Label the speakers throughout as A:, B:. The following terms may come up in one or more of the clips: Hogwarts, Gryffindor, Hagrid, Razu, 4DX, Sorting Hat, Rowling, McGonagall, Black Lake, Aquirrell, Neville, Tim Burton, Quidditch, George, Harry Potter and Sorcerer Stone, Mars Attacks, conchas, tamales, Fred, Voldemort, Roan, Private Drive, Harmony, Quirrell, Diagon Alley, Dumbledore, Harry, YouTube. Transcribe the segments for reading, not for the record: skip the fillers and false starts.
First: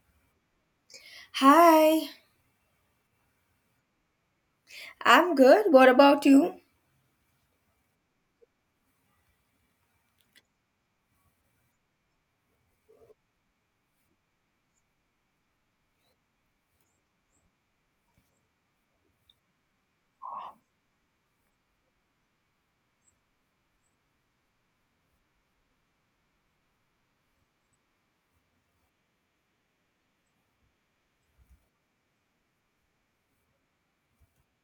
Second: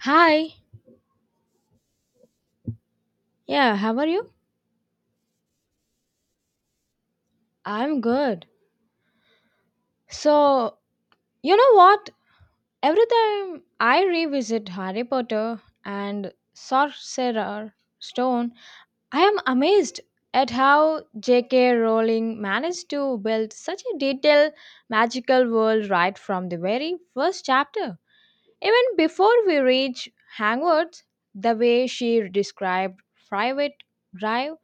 A: Hi.
B: Hi,
A: Yeah, how are you?
B: I'm good. What about you?
A: I'm good. So, you know what? Every time I revisit Harry Potter and Sorcerer Stone, I am amazed at how J.K. Rowling managed to build such a detailed magical world right from the very first chapter. Even before we reach Hogwarts, the way she described Private Drive,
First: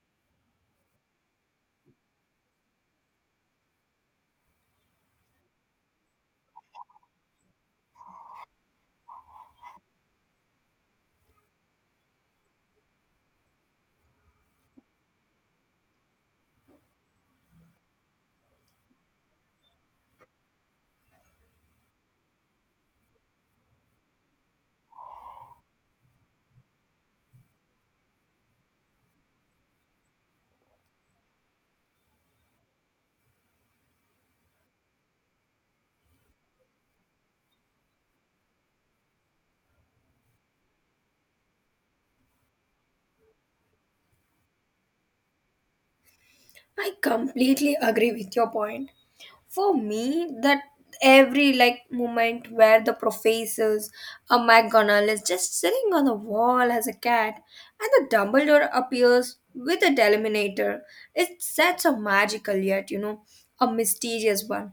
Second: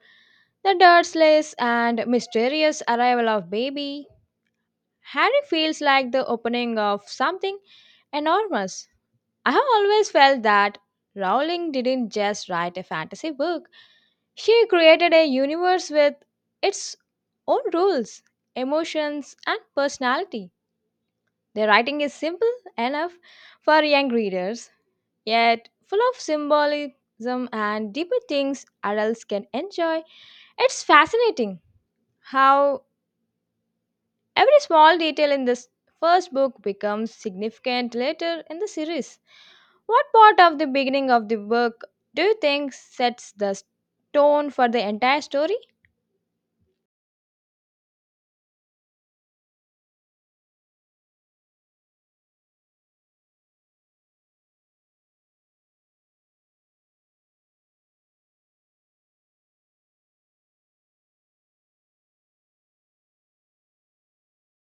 A: the Dursleys, and mysterious arrival of Baby Harry feels like the opening of something enormous. I have always felt that Rowling didn't just write a fantasy book, she created a universe with its own rules, emotions, and personality. The writing is simple enough for young readers, yet full of symbolism and deeper things adults can enjoy. It's fascinating how every small detail in this first book becomes significant later in the series. What part of the beginning of the book do you think sets the tone for the entire story?
B: I completely agree with your point. For me, that every moment where the professors a McGonagall is just sitting on the wall as a cat and the Dumbledore appears with a deliminator. It's such a magical yet, a mysterious one.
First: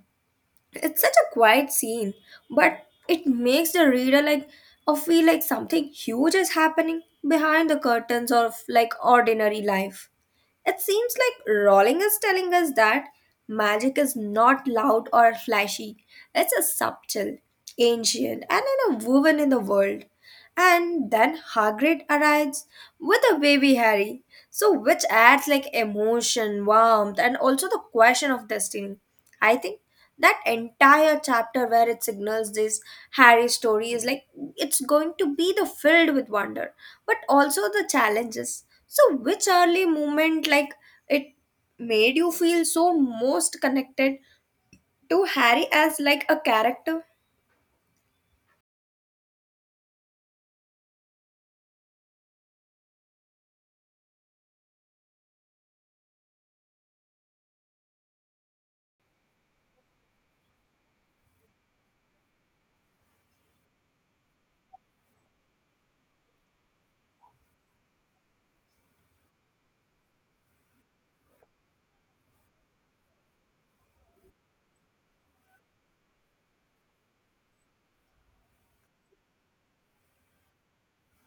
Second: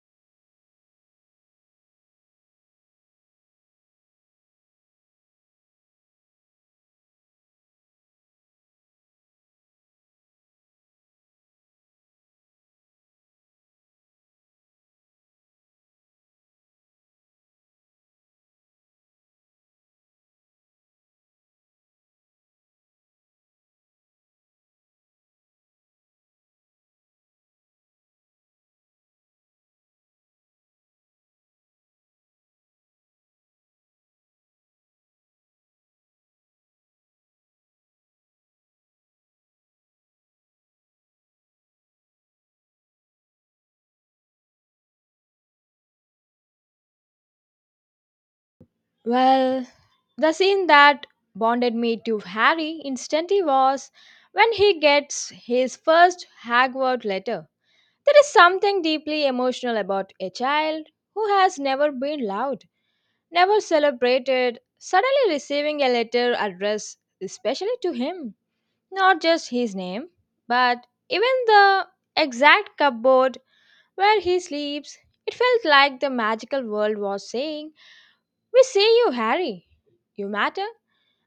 B: It's such a quiet scene, but it makes the reader or feel like something huge is happening behind the curtains of ordinary life. It seems like Rowling is telling us that magic is not loud or flashy. It's a subtle, ancient, and in a woven in the world. And then Hagrid arrives with a baby Harry, so which adds like emotion, warmth, and also the question of destiny. I think that entire chapter where it signals this Harry's story is like it's going to be the filled with wonder, but also the challenges. So which early moment like it made you feel so most connected to Harry as like a character?
A: Well, the scene that bonded me to Harry instantly was when he gets his first Hogwarts letter. There is something deeply emotional about a child who has never been loved, never celebrated, suddenly receiving a letter addressed especially to him. Not just his name, but even the exact cupboard where he sleeps. It felt like the magical world was saying, "We see you, Harry. You matter."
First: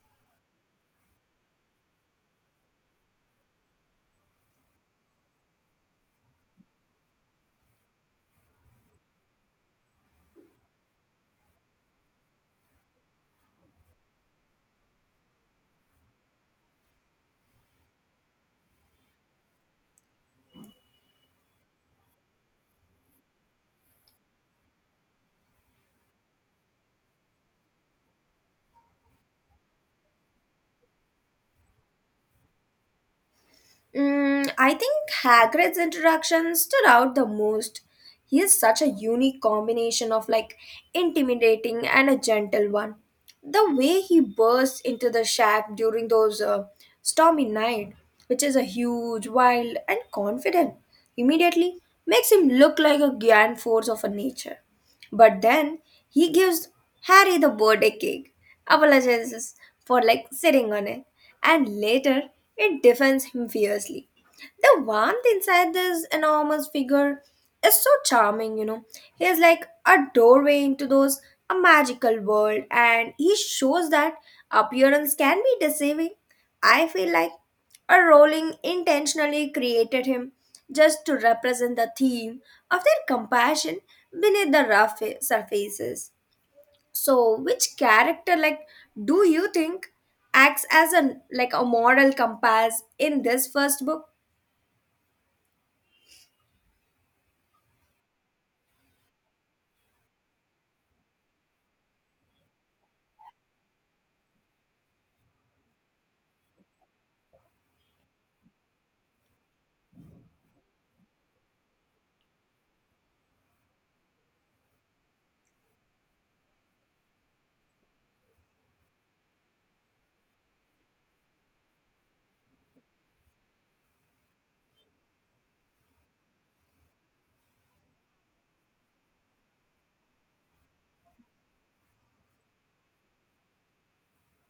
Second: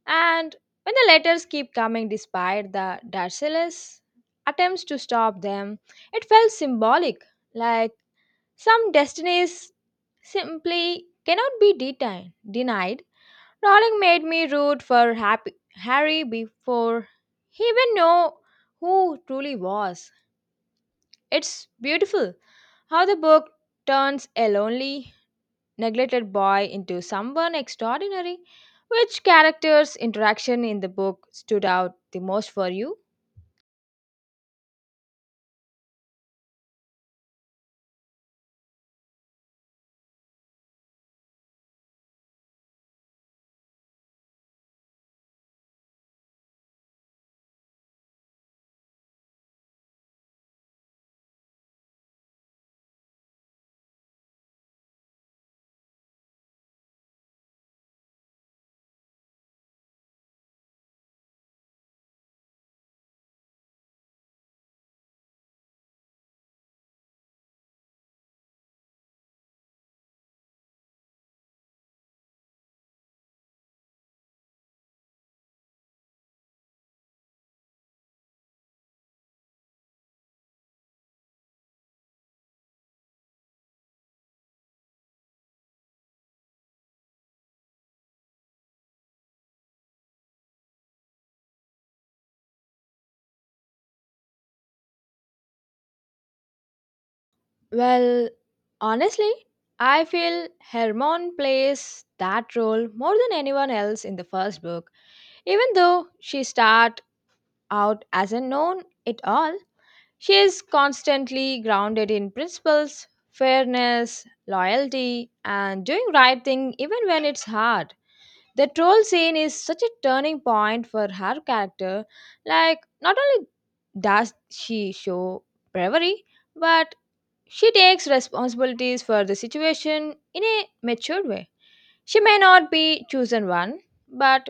A: And when the letters keep coming despite the Darcellus attempts to stop them, it felt symbolic, like some destinies simply cannot be denied. Rowling made me root for Happy Harry before he even knew who truly was. It's beautiful how the book turns a lonely, neglected boy into someone extraordinary. Which character's interaction in the book stood out the most for you?
B: Mm, I think Hagrid's introduction stood out the most. He is such a unique combination of like intimidating and a gentle one. The way he bursts into the shack during those stormy night, which is a huge, wild, and confident, immediately makes him look like a grand force of a nature. But then he gives Harry the birthday cake, apologizes for like sitting on it, and later it defends him fiercely. The warmth inside this enormous figure is so charming, you know. He is like a doorway into those a magical world, and he shows that appearance can be deceiving. I feel like a rolling intentionally created him just to represent the theme of their compassion beneath the rough surfaces. So, which character, like, do you think acts as a like a moral compass in this first book?
A: Well, honestly, I feel Hermione plays that role more than anyone else in the first book. Even though she start out as a known it all, she is constantly grounded in principles, fairness, loyalty, and doing right thing even when it's hard. The troll scene is such a turning point for her character. Like, not only does she show bravery, but she takes responsibilities for the situation in a matured way. She may not be chosen one, but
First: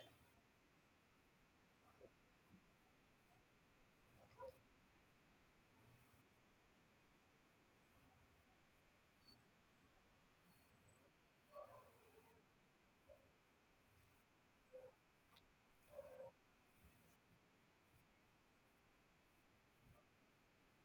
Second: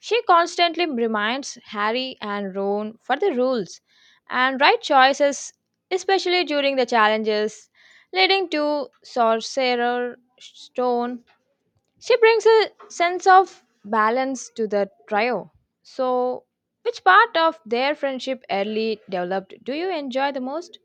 A: she constantly reminds Harry and Ron for the rules and right choices, especially during the challenges leading to Sorcerer Stone. She brings a sense of balance to the trio. So, which part of their friendship early developed do you enjoy the most?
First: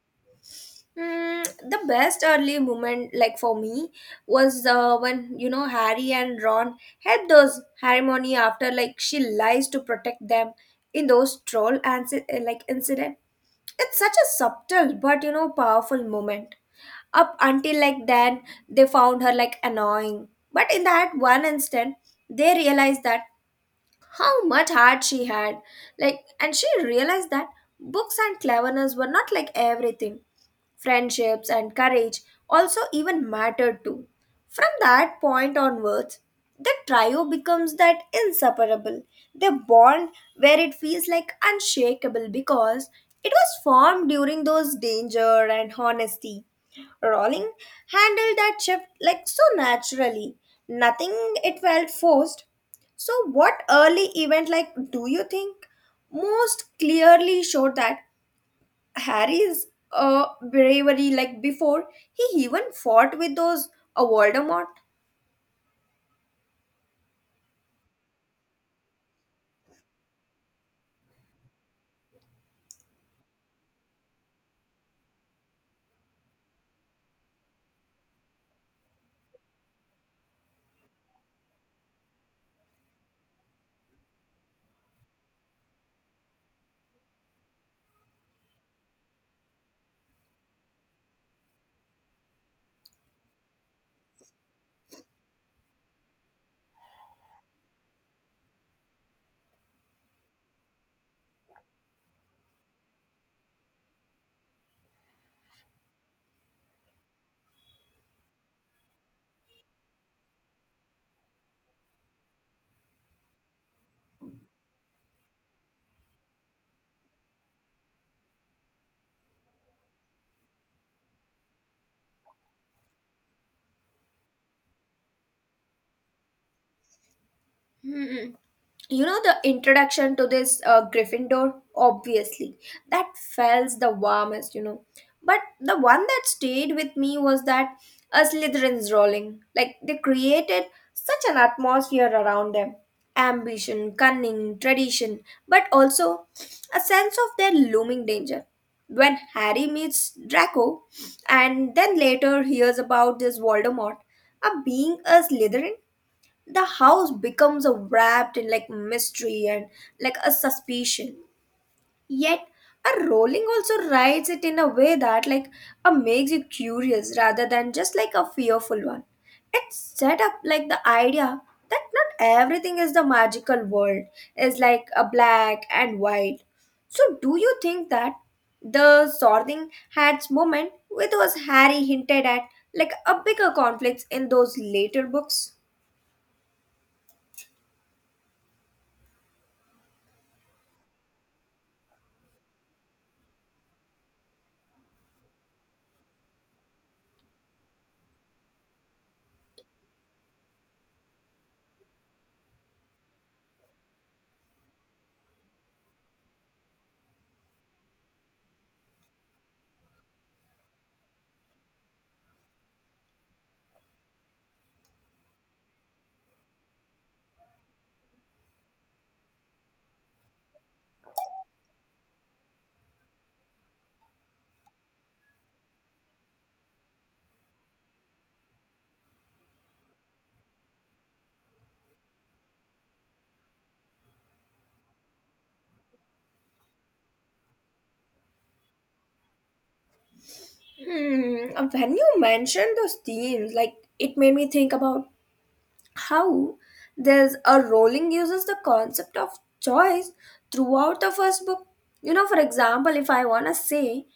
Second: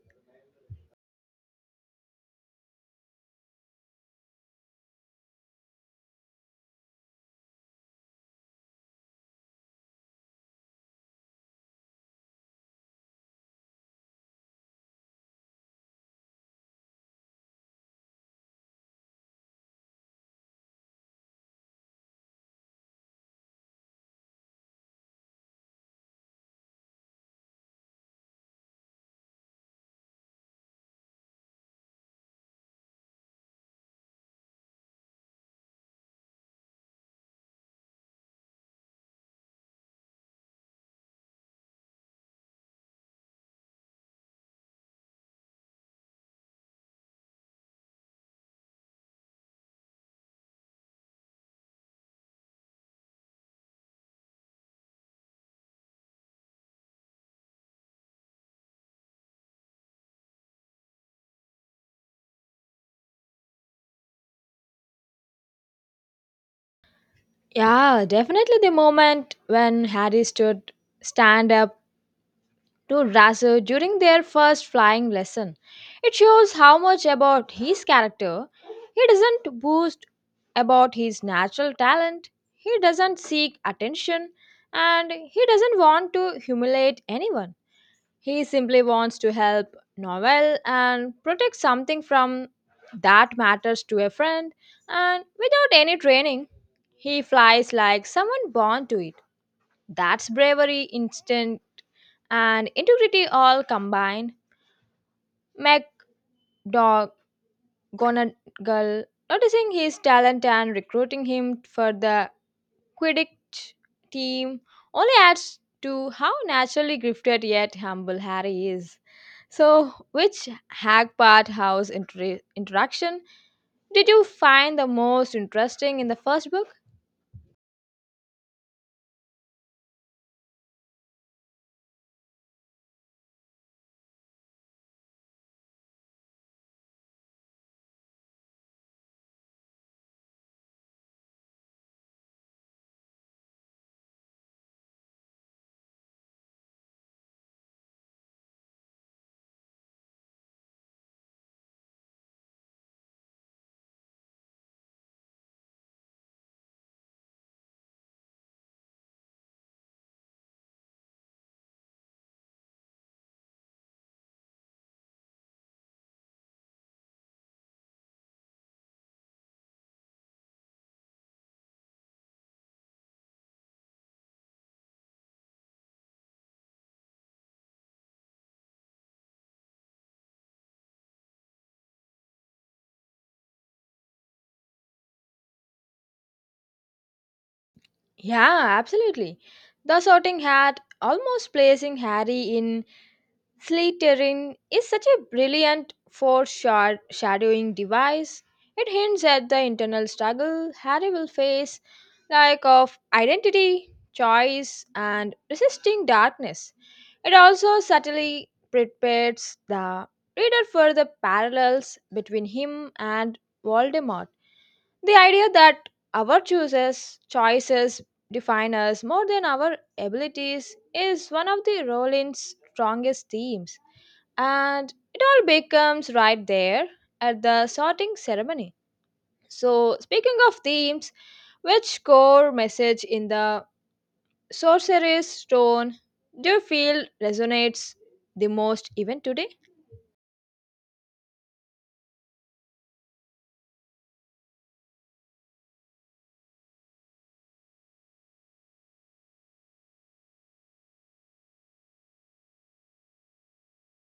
B: Mm, the best early moment, like for me, was when you know Harry and Ron had those Harmony after like she lies to protect them in those troll and like incident. It's such a subtle but you know powerful moment. Up until like then, they found her like annoying, but in that one instant, they realized that how much heart she had, like, and she realized that books and cleverness were not like everything friendships, and courage also even mattered too. From that point onwards, the trio becomes that inseparable, the bond where it feels like unshakable because it was formed during those danger and honesty. Rowling handled that shift like so naturally. Nothing it felt forced. So, what early event like do you think most clearly showed that Harry's bravery, like before he even fought with those Voldemort.
A: Yeah, definitely the moment when Harry stood stand up to Razu during their first flying lesson. It shows how much about his character. He doesn't boast about his natural talent. He doesn't seek attention and he doesn't want to humiliate anyone. He simply wants to help Noel and protect something from that matters to a friend and without any training. He flies like someone born to it. That's bravery, instinct, and integrity all combined. Make Dog Gonagal noticing his talent and recruiting him for the Quidditch team only adds to how naturally gifted yet humble Harry is. So, which Hagpart House interaction did you find the most interesting in the first book?
B: Hmm, you know the introduction to this gryffindor obviously that felt the warmest you know but the one that stayed with me was that a slytherin's rolling like they created such an atmosphere around them ambition cunning tradition but also a sense of their looming danger when harry meets draco and then later hears about this voldemort a being a slytherin the house becomes a wrapped in like mystery and like a suspicion yet a Rowling also writes it in a way that like a makes you curious rather than just like a fearful one it set up like the idea that not everything is the magical world is like a black and white so do you think that the sorting hats moment with was harry hinted at like a bigger conflicts in those later books.
A: Yeah, absolutely. The Sorting Hat almost placing Harry in Slytherin is such a brilliant foreshadowing device. It hints at the internal struggle Harry will face, like of identity, choice, and resisting darkness. It also subtly prepares the reader for the parallels between him and Voldemort. The idea that our choices define us more than our abilities is one of the Rowling's strongest themes, and it all becomes right there at the sorting ceremony. So, speaking of themes, which core message in the Sorcerer's Stone do you feel resonates the most even today?
B: Hmm, when you mentioned those themes, like it made me think about how there's a Rowling uses the concept of choice throughout the first book. You know, for example, if I wanna say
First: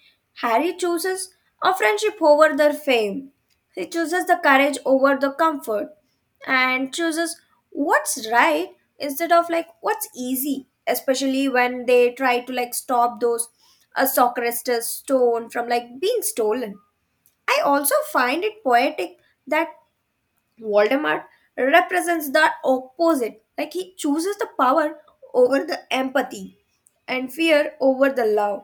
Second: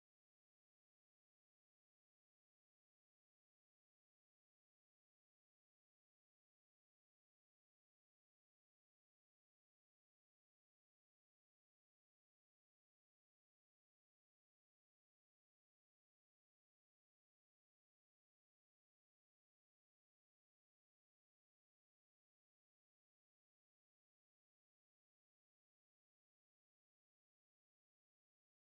B: Harry chooses a friendship over their fame, he chooses the courage over the comfort, and chooses what's right instead of like what's easy, especially when they try to like stop those a Socrates stone from like being stolen. I also find it poetic that Voldemort represents the opposite. Like he chooses the power over the empathy and fear over the love.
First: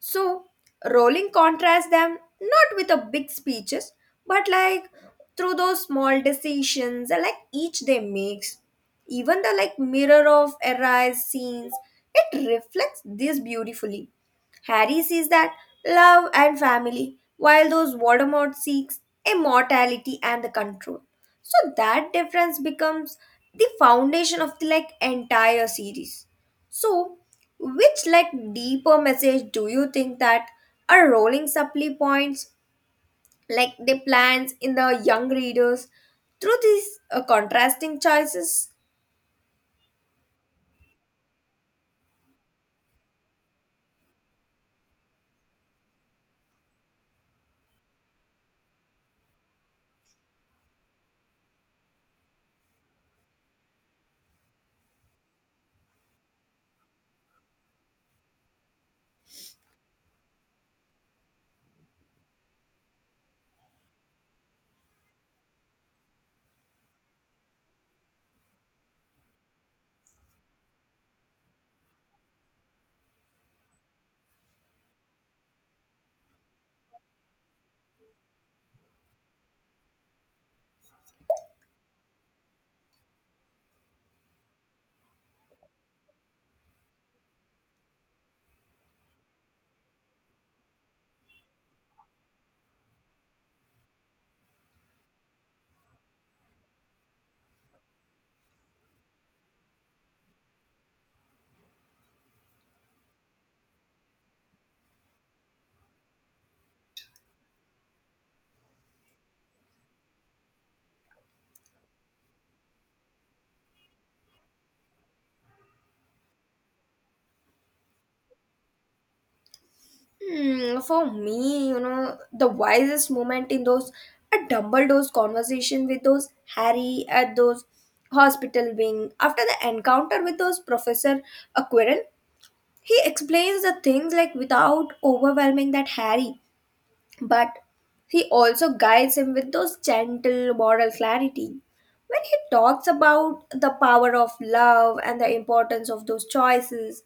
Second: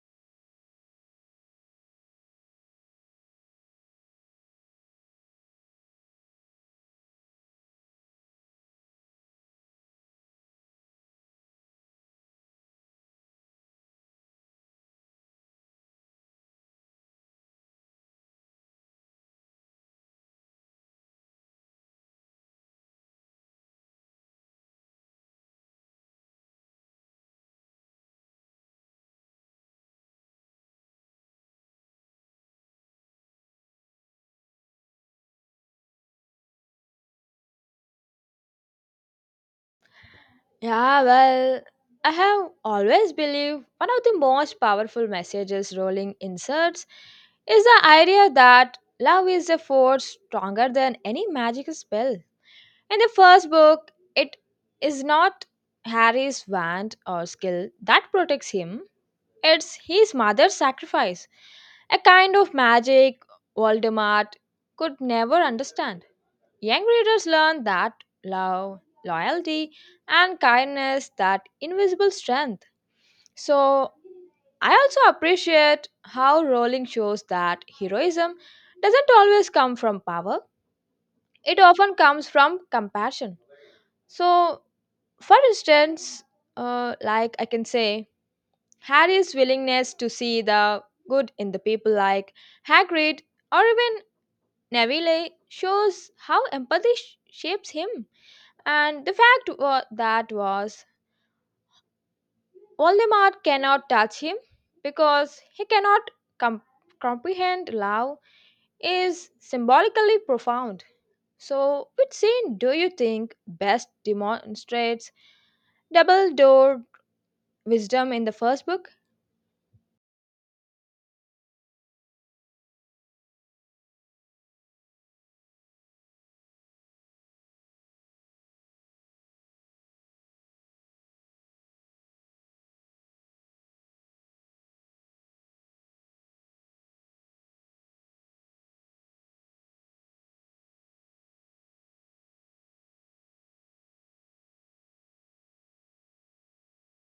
B: So, Rowling contrasts them not with a big speeches, but like through those small decisions and like each they makes. Even the like mirror of Arise scenes, it reflects this beautifully. Harry sees that love and family, while those Voldemort seeks immortality and the control. So that difference becomes the foundation of the like entire series. So which like deeper message do you think that are rolling supply points like the plans in the young readers through these contrasting choices?
A: Yeah, well, I have always believed one of the most powerful messages rolling inserts is the idea that love is a force stronger than any magic spell. In the first book, it is not Harry's wand or skill that protects him, it's his mother's sacrifice, a kind of magic Voldemort could never understand. Young readers learn that love, loyalty, and kindness that invisible strength. So I also appreciate how Rowling shows that heroism doesn't always come from power. It often comes from compassion. So, for instance, like I can say, Harry's willingness to see the good in the people like Hagrid or even Neville shows how empathy shapes him. And the fact that was Voldemort cannot touch him because he cannot com- comprehend love is symbolically profound. So, which scene do you think best demonstrates double-door wisdom in the first book?
B: Hmm, for me, you know, the wisest moment in those a Dumbledore's conversation with those Harry at those hospital wing after the encounter with those Professor Aquirrell. He explains the things like without overwhelming that Harry, but he also guides him with those gentle moral clarity. When he talks about the power of love and the importance of those choices,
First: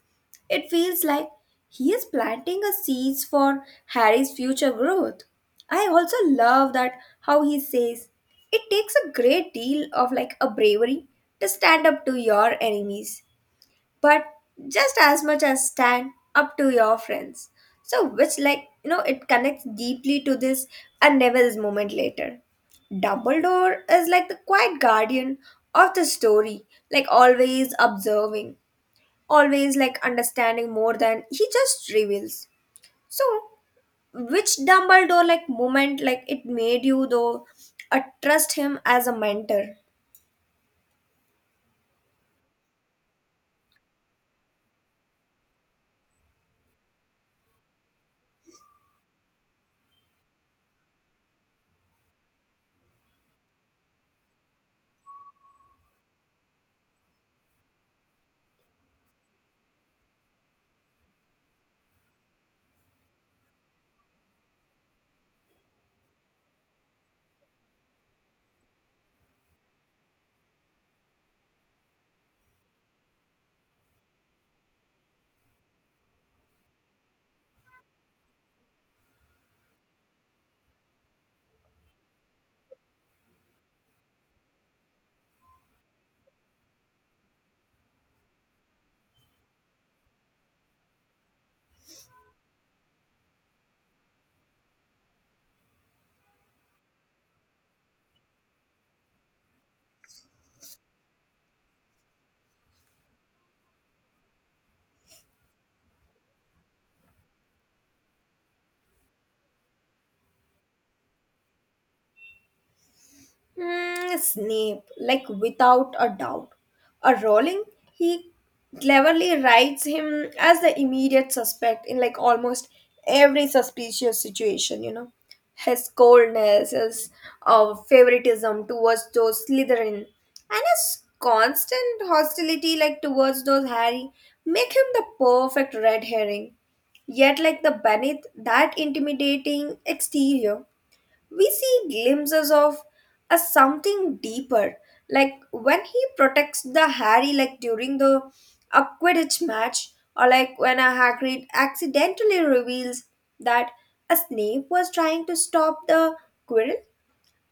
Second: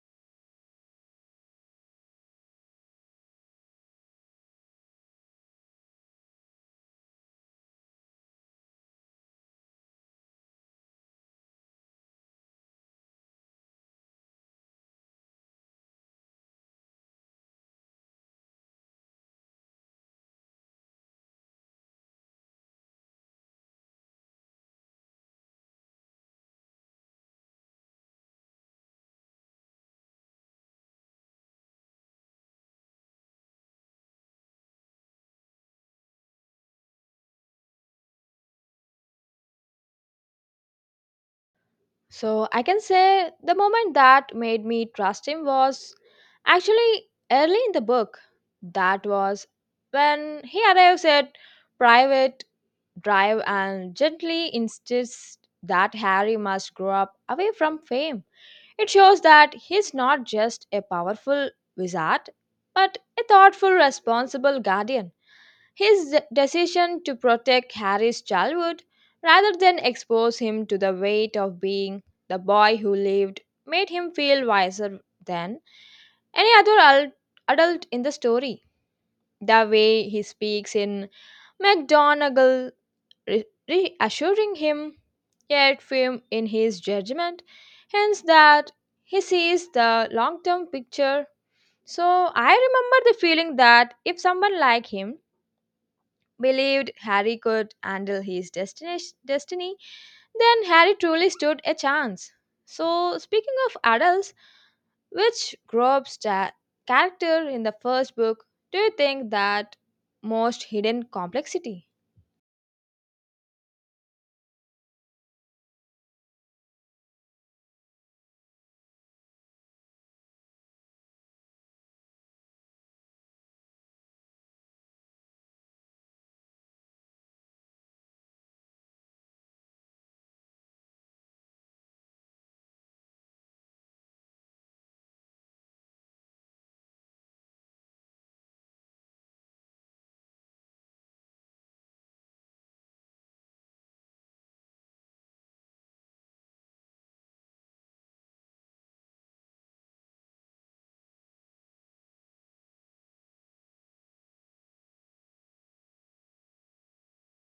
B: it feels like he is planting a seeds for Harry's future growth. I also love that how he says it takes a great deal of like a bravery to stand up to your enemies but just as much as stand up to your friends. So, which, like, you know, it connects deeply to this and Neville's moment later. Dumbledore is like the quiet guardian of the story, like, always observing, always like understanding more than he just reveals. So, which Dumbledore like moment like it made you though trust him as a mentor?
A: So I can say the moment that made me trust him was actually early in the book. That was when he arrives at private drive and gently insists that Harry must grow up away from fame. It shows that he's not just a powerful wizard, but a thoughtful, responsible guardian. His decision to protect Harry's childhood rather than expose him to the weight of being the boy who lived made him feel wiser than any other adult in the story. The way he speaks in McGonagall, reassuring him, yet firm in his judgment, hence that he sees the long term picture. So I remember the feeling that if someone like him believed Harry could handle his destiny, then Harry truly stood a chance. So, speaking of adults, which group's character in the first book do you think that most hidden complexity?
B: Mm, Snape, like without a doubt. A Rowling, he cleverly writes him as the immediate suspect in like almost every suspicious situation, you know. His coldness, his favoritism towards those Slytherin, and his constant hostility like towards those Harry make him the perfect red herring. Yet, like the beneath that intimidating exterior, we see glimpses of a something deeper like when he protects the harry like during the a quidditch match or like when a hagrid accidentally reveals that a snape was trying to stop the quirrell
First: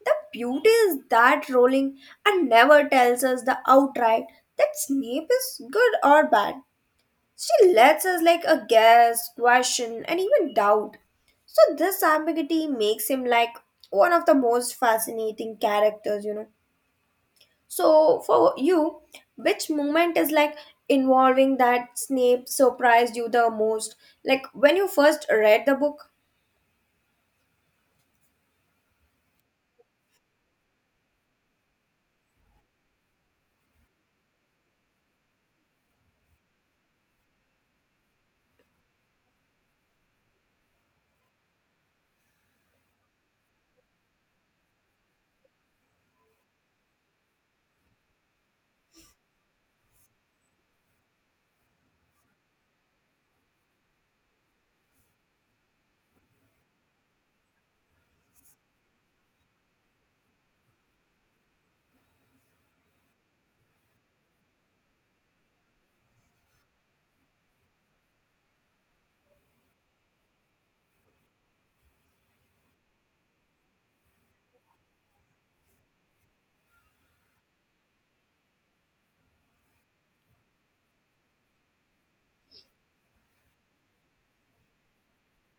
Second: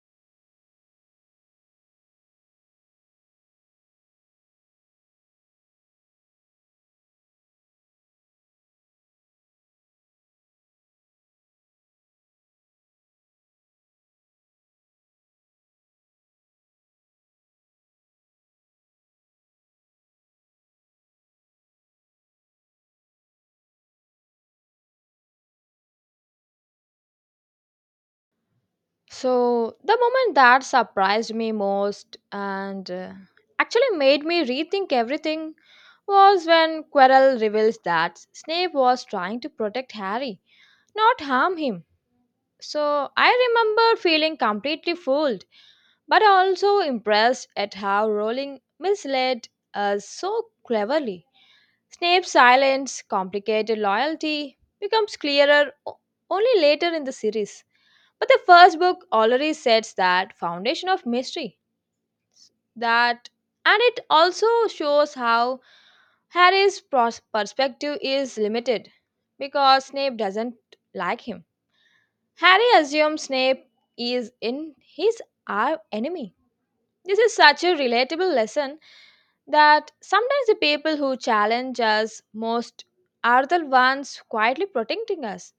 B: the beauty is that rowling and never tells us the outright that snape is good or bad she lets us like a guess, question, and even doubt. So this ambiguity makes him like one of the most fascinating characters, you know. So for you, which moment is like involving that Snape surprised you the most? Like when you first read the book,
A: So, the moment that surprised me most and actually made me rethink everything was when Quirrell reveals that Snape was trying to protect Harry, not harm him. So I remember feeling completely fooled, but also impressed at how Rowling misled us so cleverly. Snape's silence, complicated loyalty, becomes clearer only later in the series. But the first book already sets that foundation of mystery. That and it also shows how Harry's perspective is limited because Snape doesn't like him. Harry assumes Snape is in his our enemy. This is such a relatable lesson that sometimes the people who challenge us most are the ones quietly protecting us.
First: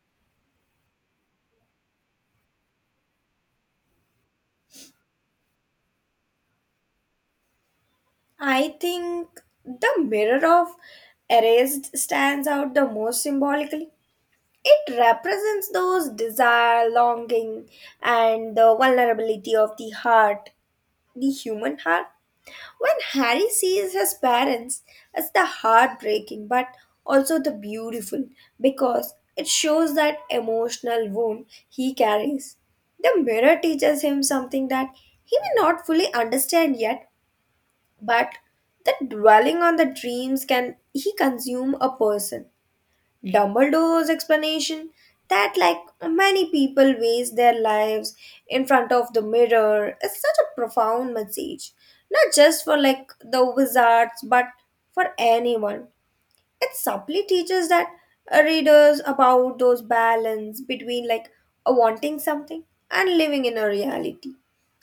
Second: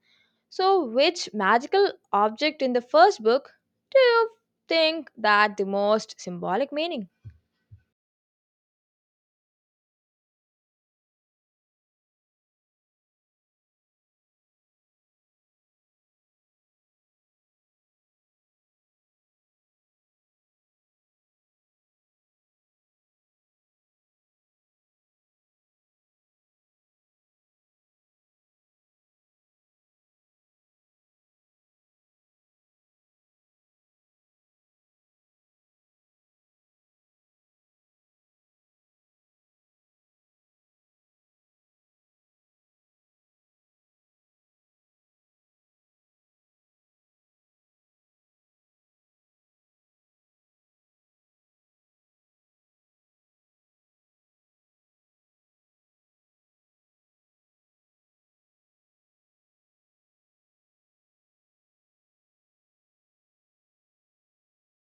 A: So, which magical object in the first book do you think that the most symbolic meaning?
B: I think the mirror of erased stands out the most symbolically. It represents those desire, longing, and the vulnerability of the heart. The human heart. When Harry sees his parents, it's the heartbreaking but also the beautiful because it shows that emotional wound he carries. The mirror teaches him something that he may not fully understand yet, but that dwelling on the dreams can he consume a person. Dumbledore's explanation that, like many people, waste their lives in front of the mirror is such a profound message, not just for like the wizards, but for anyone. It subtly teaches that readers about those balance between like wanting something and living in a reality.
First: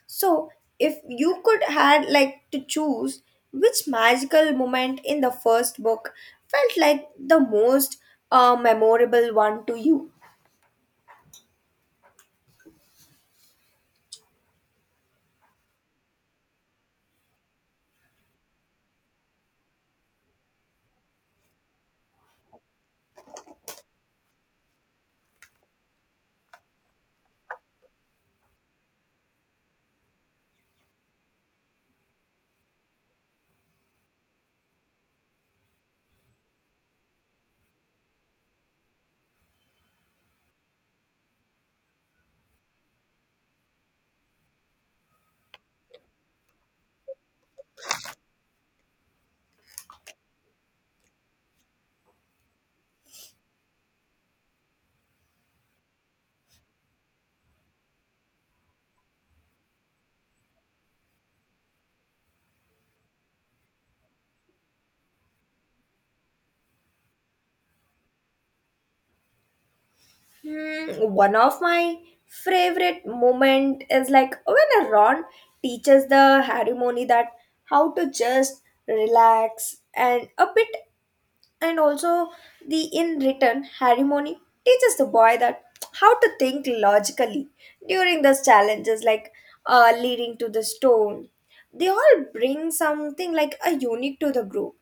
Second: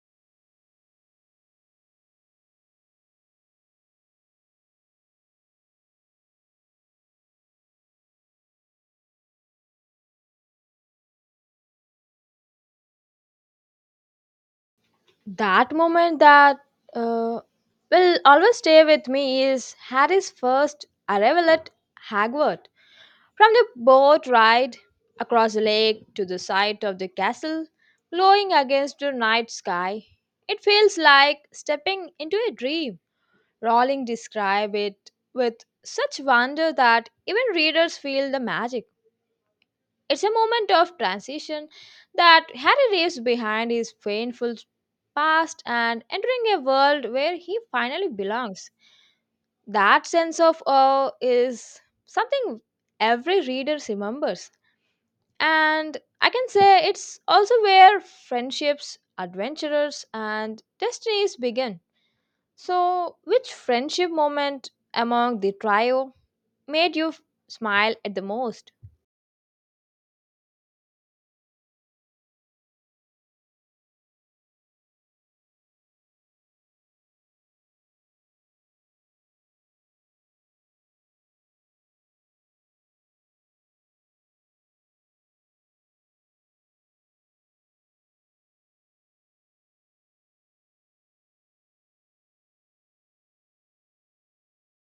B: So, if you could had like to choose which magical moment in the first book felt like the most memorable one to you?
A: That moment that uh, will always stay with me is Harry's first arrival at Hogwarts. From the boat ride across the lake to the site of the castle, glowing against the night sky, it feels like stepping into a dream. Rowling describes it with such wonder that even readers feel the magic. It's a moment of transition that Harry leaves behind his painful past and entering a world where he finally belongs. That sense of awe is something every reader remembers. And I can say it's also where friendships, adventures, and destinies begin. So, which friendship moment among the trio made you smile at the most?
B: Hmm, one of my favorite moment is like when Ron teaches the Harry Moni that how to just relax and a bit and also the in return harmony teaches the boy that how to think logically during those challenges like leading to the stone they all bring something like a unique to the group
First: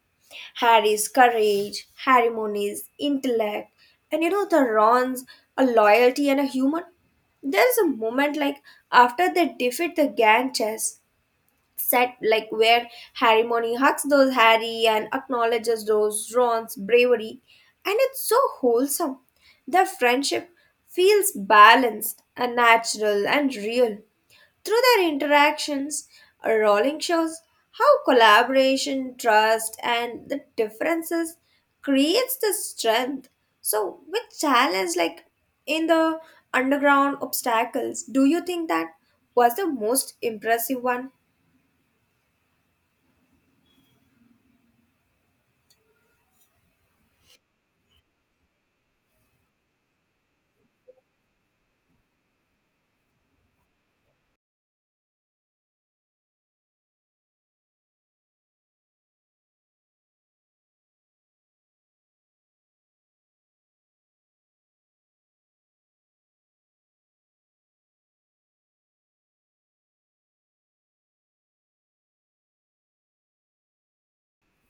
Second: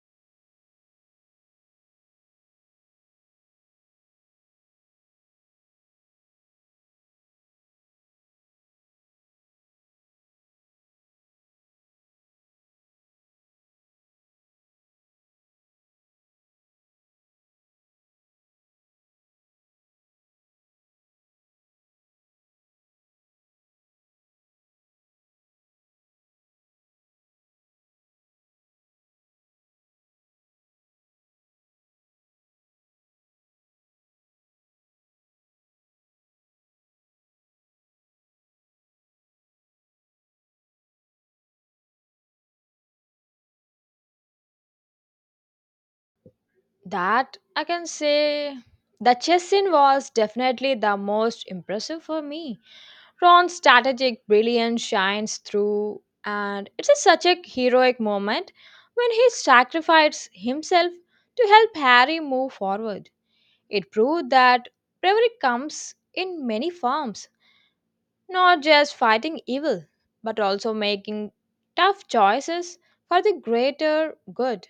B: harry's courage harmony's intellect and you know the ron's a loyalty and a humor there's a moment like after they defeat the gang chess set like where Harry Money hugs those Harry and acknowledges those Ron's bravery and it's so wholesome. Their friendship feels balanced and natural and real. Through their interactions, Rowling shows how collaboration, trust and the differences creates the strength. So with challenge like in the underground obstacles, do you think that was the most impressive one?
A: That I can say the chess scene was definitely the most impressive for me. Ron's strategic brilliance shines through, and it's a, such a heroic moment when he sacrifices himself to help Harry move forward. It proved that bravery comes in many forms, not just fighting evil, but also making tough choices for the greater good.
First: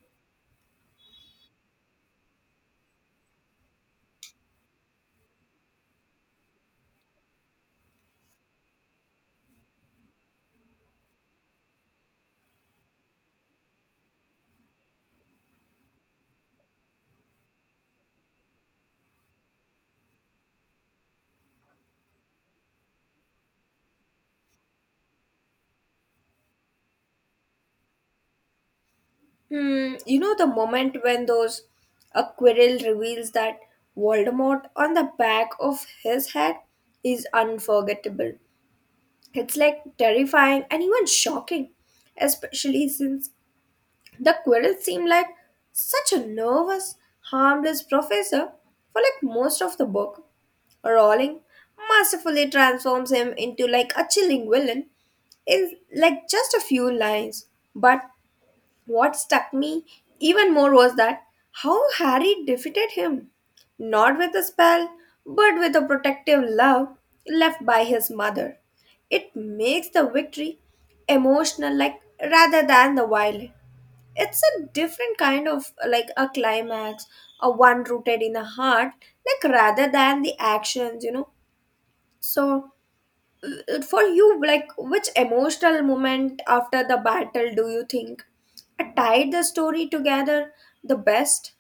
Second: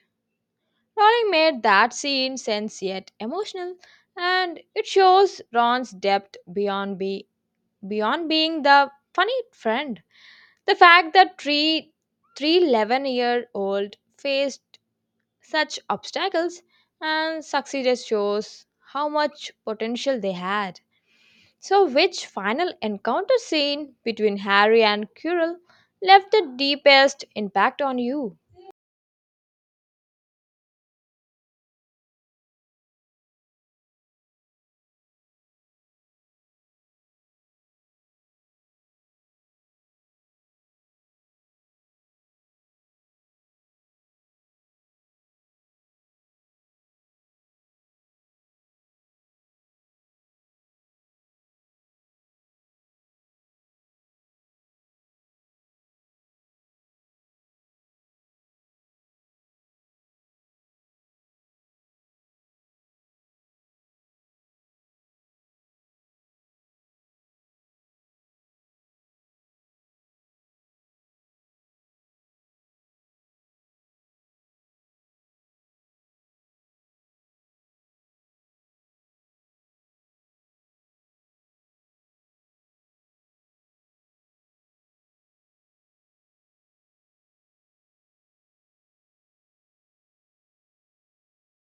A: Rowling made that scene sense yet emotional, and it shows Ron's depth beyond be beyond being the funny friend. The fact that three 311-year-old faced such obstacles and succeeded shows how much potential they had. So, which final encounter scene between Harry and Quirrell left the deepest impact on you?
B: Hmm, you know the moment when those a quirrell reveals that Voldemort on the back of his head is unforgettable. It's like terrifying and even shocking, especially since the quirrell seemed like such a nervous, harmless professor for like most of the book. Rowling mercifully transforms him into like a chilling villain in like just a few lines. But what struck me even more was that how Harry defeated him, not with a spell, but with a protective love left by his mother. It makes the victory emotional, like rather than the violent. It's a different kind of like a climax, a one rooted in the heart, like rather than the actions, you know. So for you like which emotional moment after the battle do you think tied the story together the best.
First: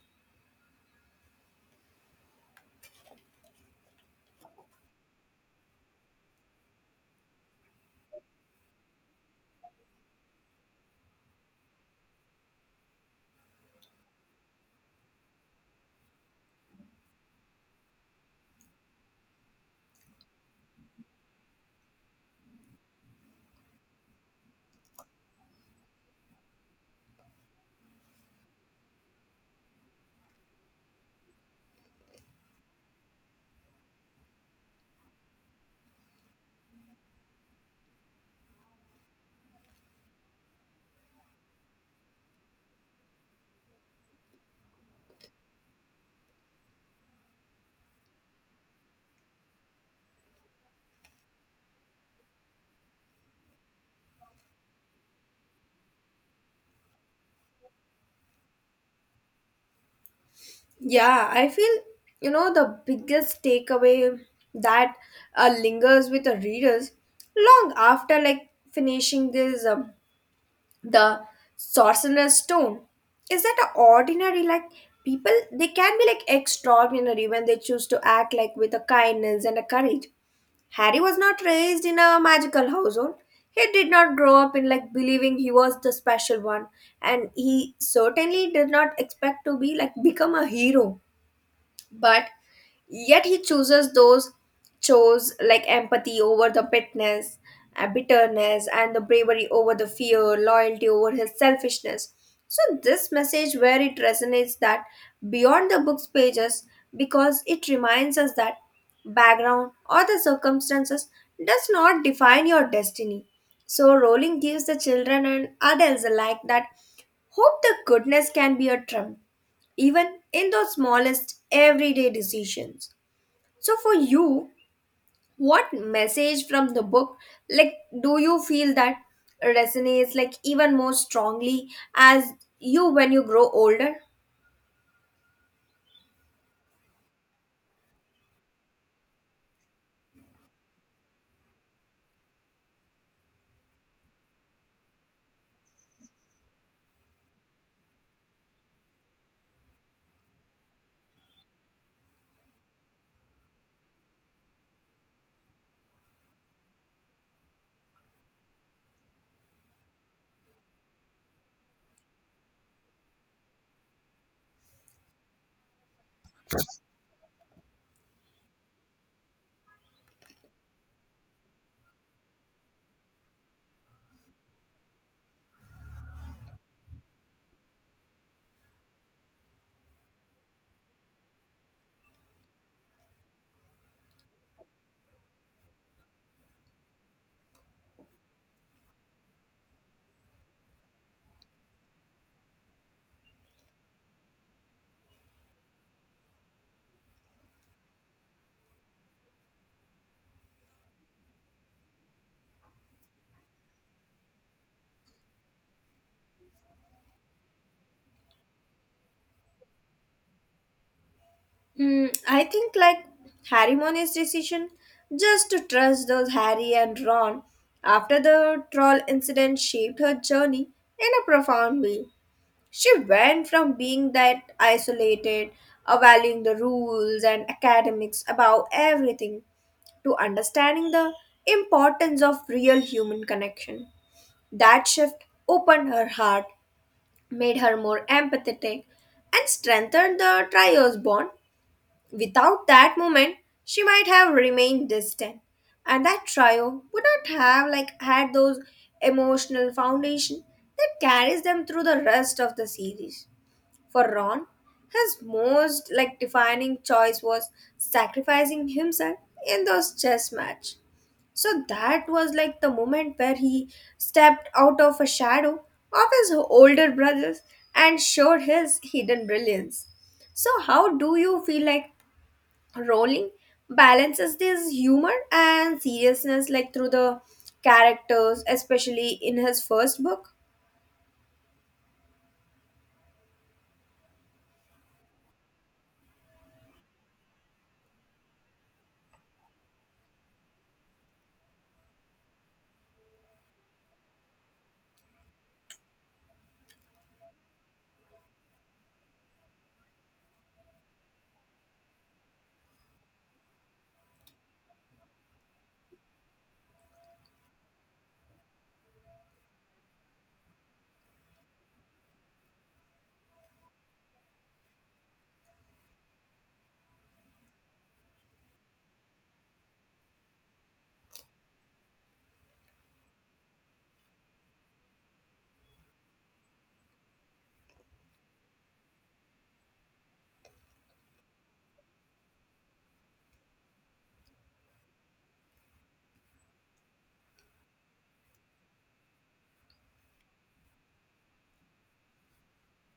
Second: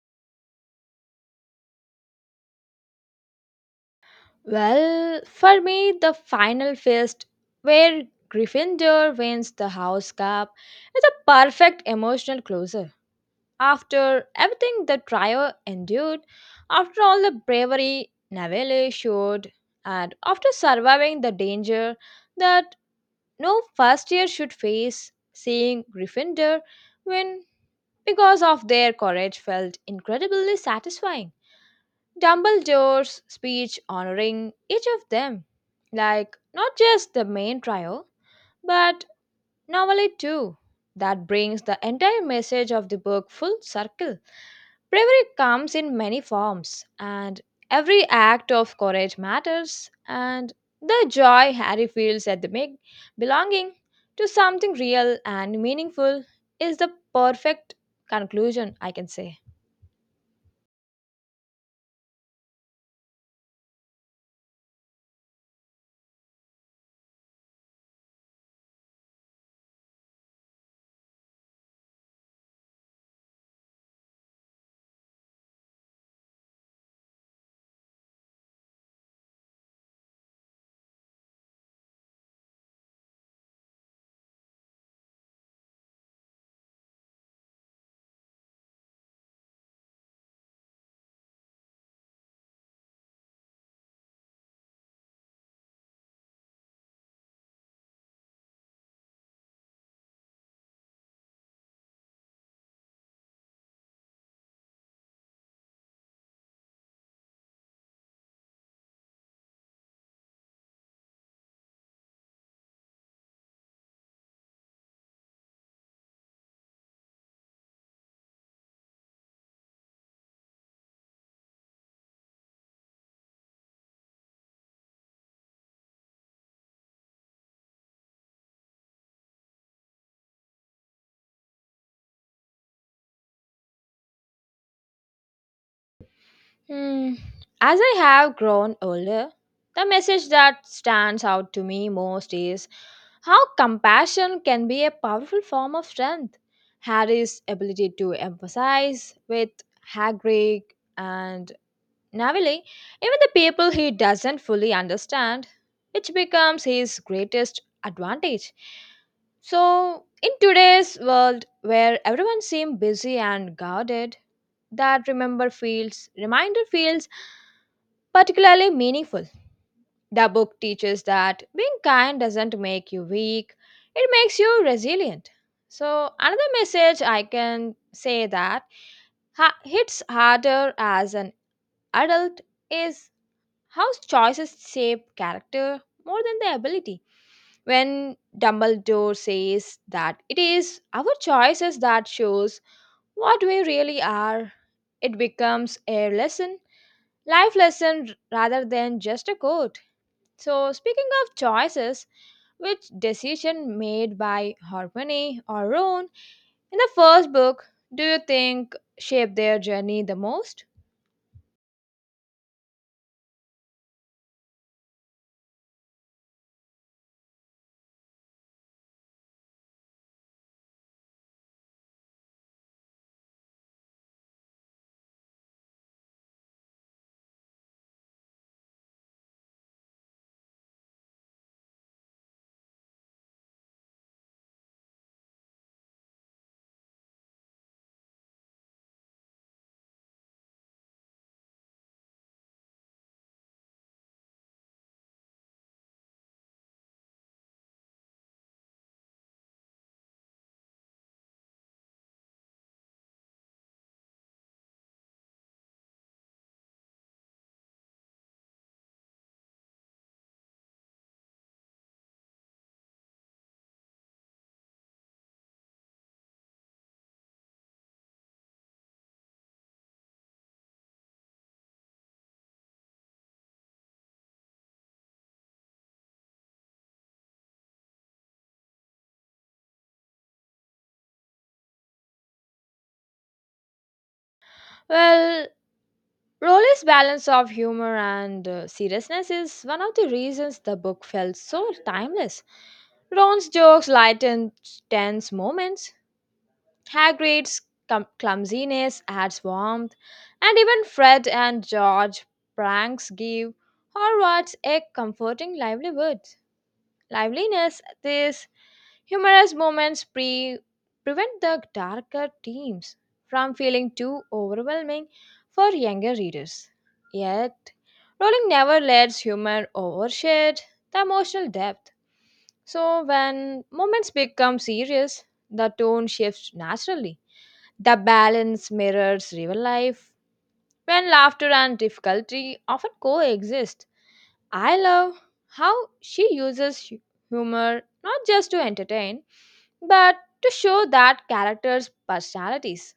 A: Well, for me, the final fist where Gryffindor wins the house cup is a perfect emotional closure. After everything the trio endured, after all the bravery Neville showed, and after surviving the danger that no first year should face, seeing Gryffindor win because of their courage felt incredibly satisfying. Dumbledore's speech honoring each of them, like not just the main trio, but normally too. That brings the entire message of the book full circle. Bravery comes in many forms, and every act of courage matters. And the joy Harry feels at the big belonging to something real and meaningful is the perfect conclusion, I can say.
B: Yeah, I feel you know the biggest takeaway that lingers with the readers long after like finishing this the sorcerer's stone is that a ordinary like people they can be like extraordinary when they choose to act like with a kindness and a courage. Harry was not raised in a magical household. He did not grow up in like believing he was the special one, and he certainly did not expect to be like become a hero but yet he chooses those chose like empathy over the bitterness bitterness and the bravery over the fear loyalty over his selfishness so this message where it resonates that beyond the book's pages because it reminds us that background or the circumstances does not define your destiny so rowling gives the children and adults alike that hope the goodness can be a triumph even in those smallest everyday decisions. So, for you, what message from the book, like, do you feel that resonates like even more strongly as you when you grow older?
A: Hmm. As I have grown older, the message that stands out to me most is how compassion can be a powerful form of strength. Harry's ability to empathize with Hagrid and Navili, even the people he doesn't fully understand, which becomes his greatest advantage. So, in today's world where everyone seems busy and guarded, that remember feels reminder feels particularly meaningful. The book teaches that being kind doesn't make you weak, it makes you resilient. So, another message I can say that hits harder as an adult is how choices shape character more than their ability. When Dumbledore says that it is our choices that shows what we really are, it becomes a life lesson rather than just a quote. So, speaking of choices, which decision made by Harmony or Roan in the first book do you think shaped their journey the most?
B: Hmm, I think like Harry Money's decision just to trust those Harry and Ron after the troll incident shaped her journey in a profound way. She went from being that isolated, valuing the rules and academics above everything, to understanding the importance of real human connection. That shift opened her heart, made her more empathetic, and strengthened the trio's bond. Without that moment, she might have remained distant, and that trio would not have like had those emotional foundation that carries them through the rest of the series. For Ron, his most like defining choice was sacrificing himself in those chess match. So that was like the moment where he stepped out of a shadow of his older brothers and showed his hidden brilliance. So how do you feel like Rowling balances this humor and seriousness like through the characters, especially in his first book?
A: Well, Rowley's balance of humor and seriousness is one of the reasons the book felt so timeless. Ron's jokes lightened tense moments, high grades, clumsiness adds warmth, and even Fred and George pranks give Hogwarts a comforting livelihood. These humorous moments prevent the darker themes from feeling too overwhelming for younger readers. Yet, Rowling never lets humor overshadow the emotional depth. So when moments become serious, the tone shifts naturally. The balance mirrors real life when laughter and difficulty often coexist. I love how she uses humor not just to entertain but to show that characters' personalities.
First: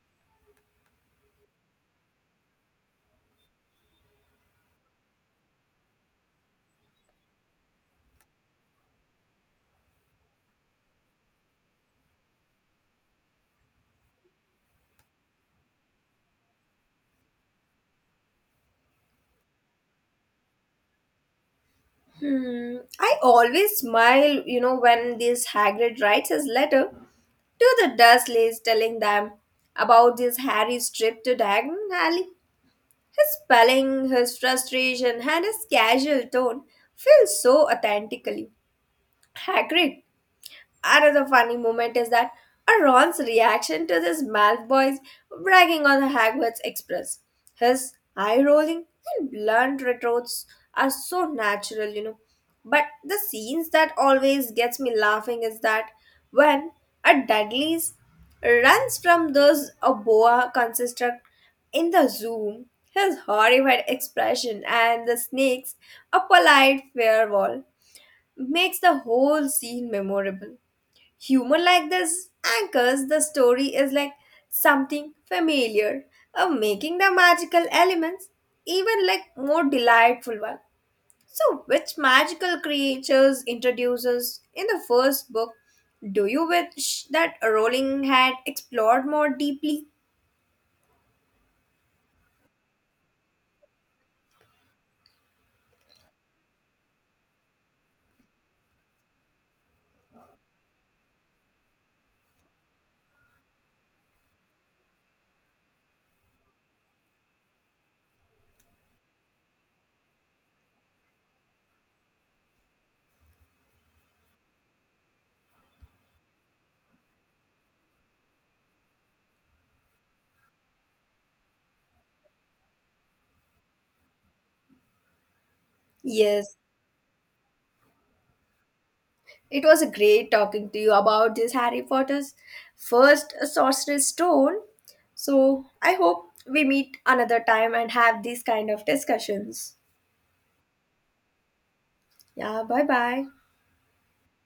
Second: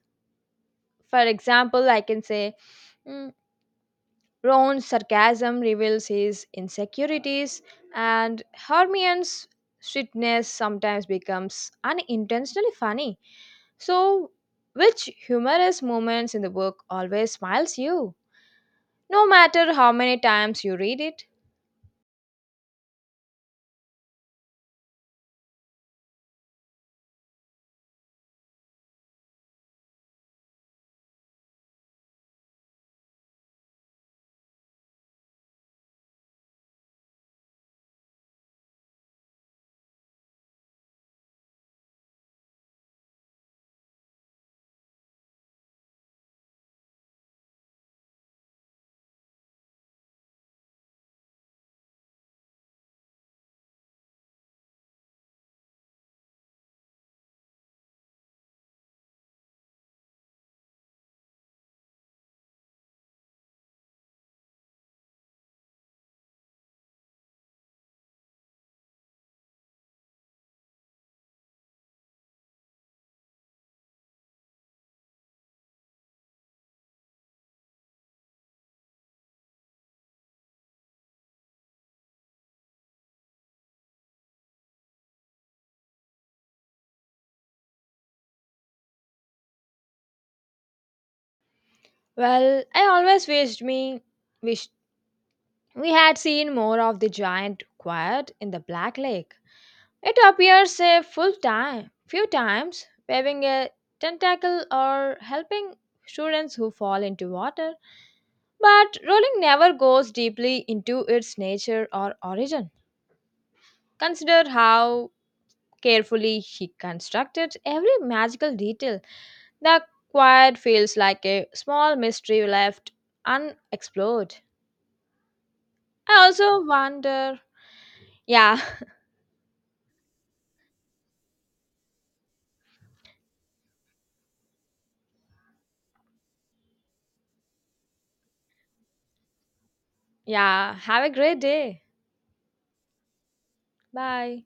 A: For example, I can say mm, Ron's sarcasm reveals his insecurities, and Hermione's sweetness sometimes becomes unintentionally funny. So, which humorous moments in the book always smiles you, no matter how many times you read it?
B: Hmm, I always smile, you know, when this Hagrid writes his letter to the Dursleys telling them about this Harry's trip to Diagon Alley. His spelling, his frustration, and his casual tone feel so authentically. Hagrid. Another funny moment is that Ron's reaction to this Malfoy's bragging on the Hogwarts Express. His eye rolling and blunt retorts are so natural, you know. But the scenes that always gets me laughing is that when a Dudley's runs from those a boa construct in the zoo, his horrified expression and the snakes, a polite farewell, makes the whole scene memorable humor like this anchors the story is like something familiar making the magical elements even like more delightful one so which magical creatures introduces in the first book do you wish that rowling had explored more deeply.
A: Well, I always wished we had seen more of the giant quiet in the Black Lake. It appears a full time few times, waving a tentacle or helping students who fall into water, but Rowling never goes deeply into its nature or origin. Consider how carefully, he constructed every magical detail. The quiet feels like a small mystery left unexplored. I
B: Yes,
A: also wonder. Yeah,
B: it was a great talking to you about this harry potter's first sorcerer's stone so I hope we meet another time and have these kind of discussions.
A: yeah. Have a great day.
B: Yeah, bye bye.
A: Bye.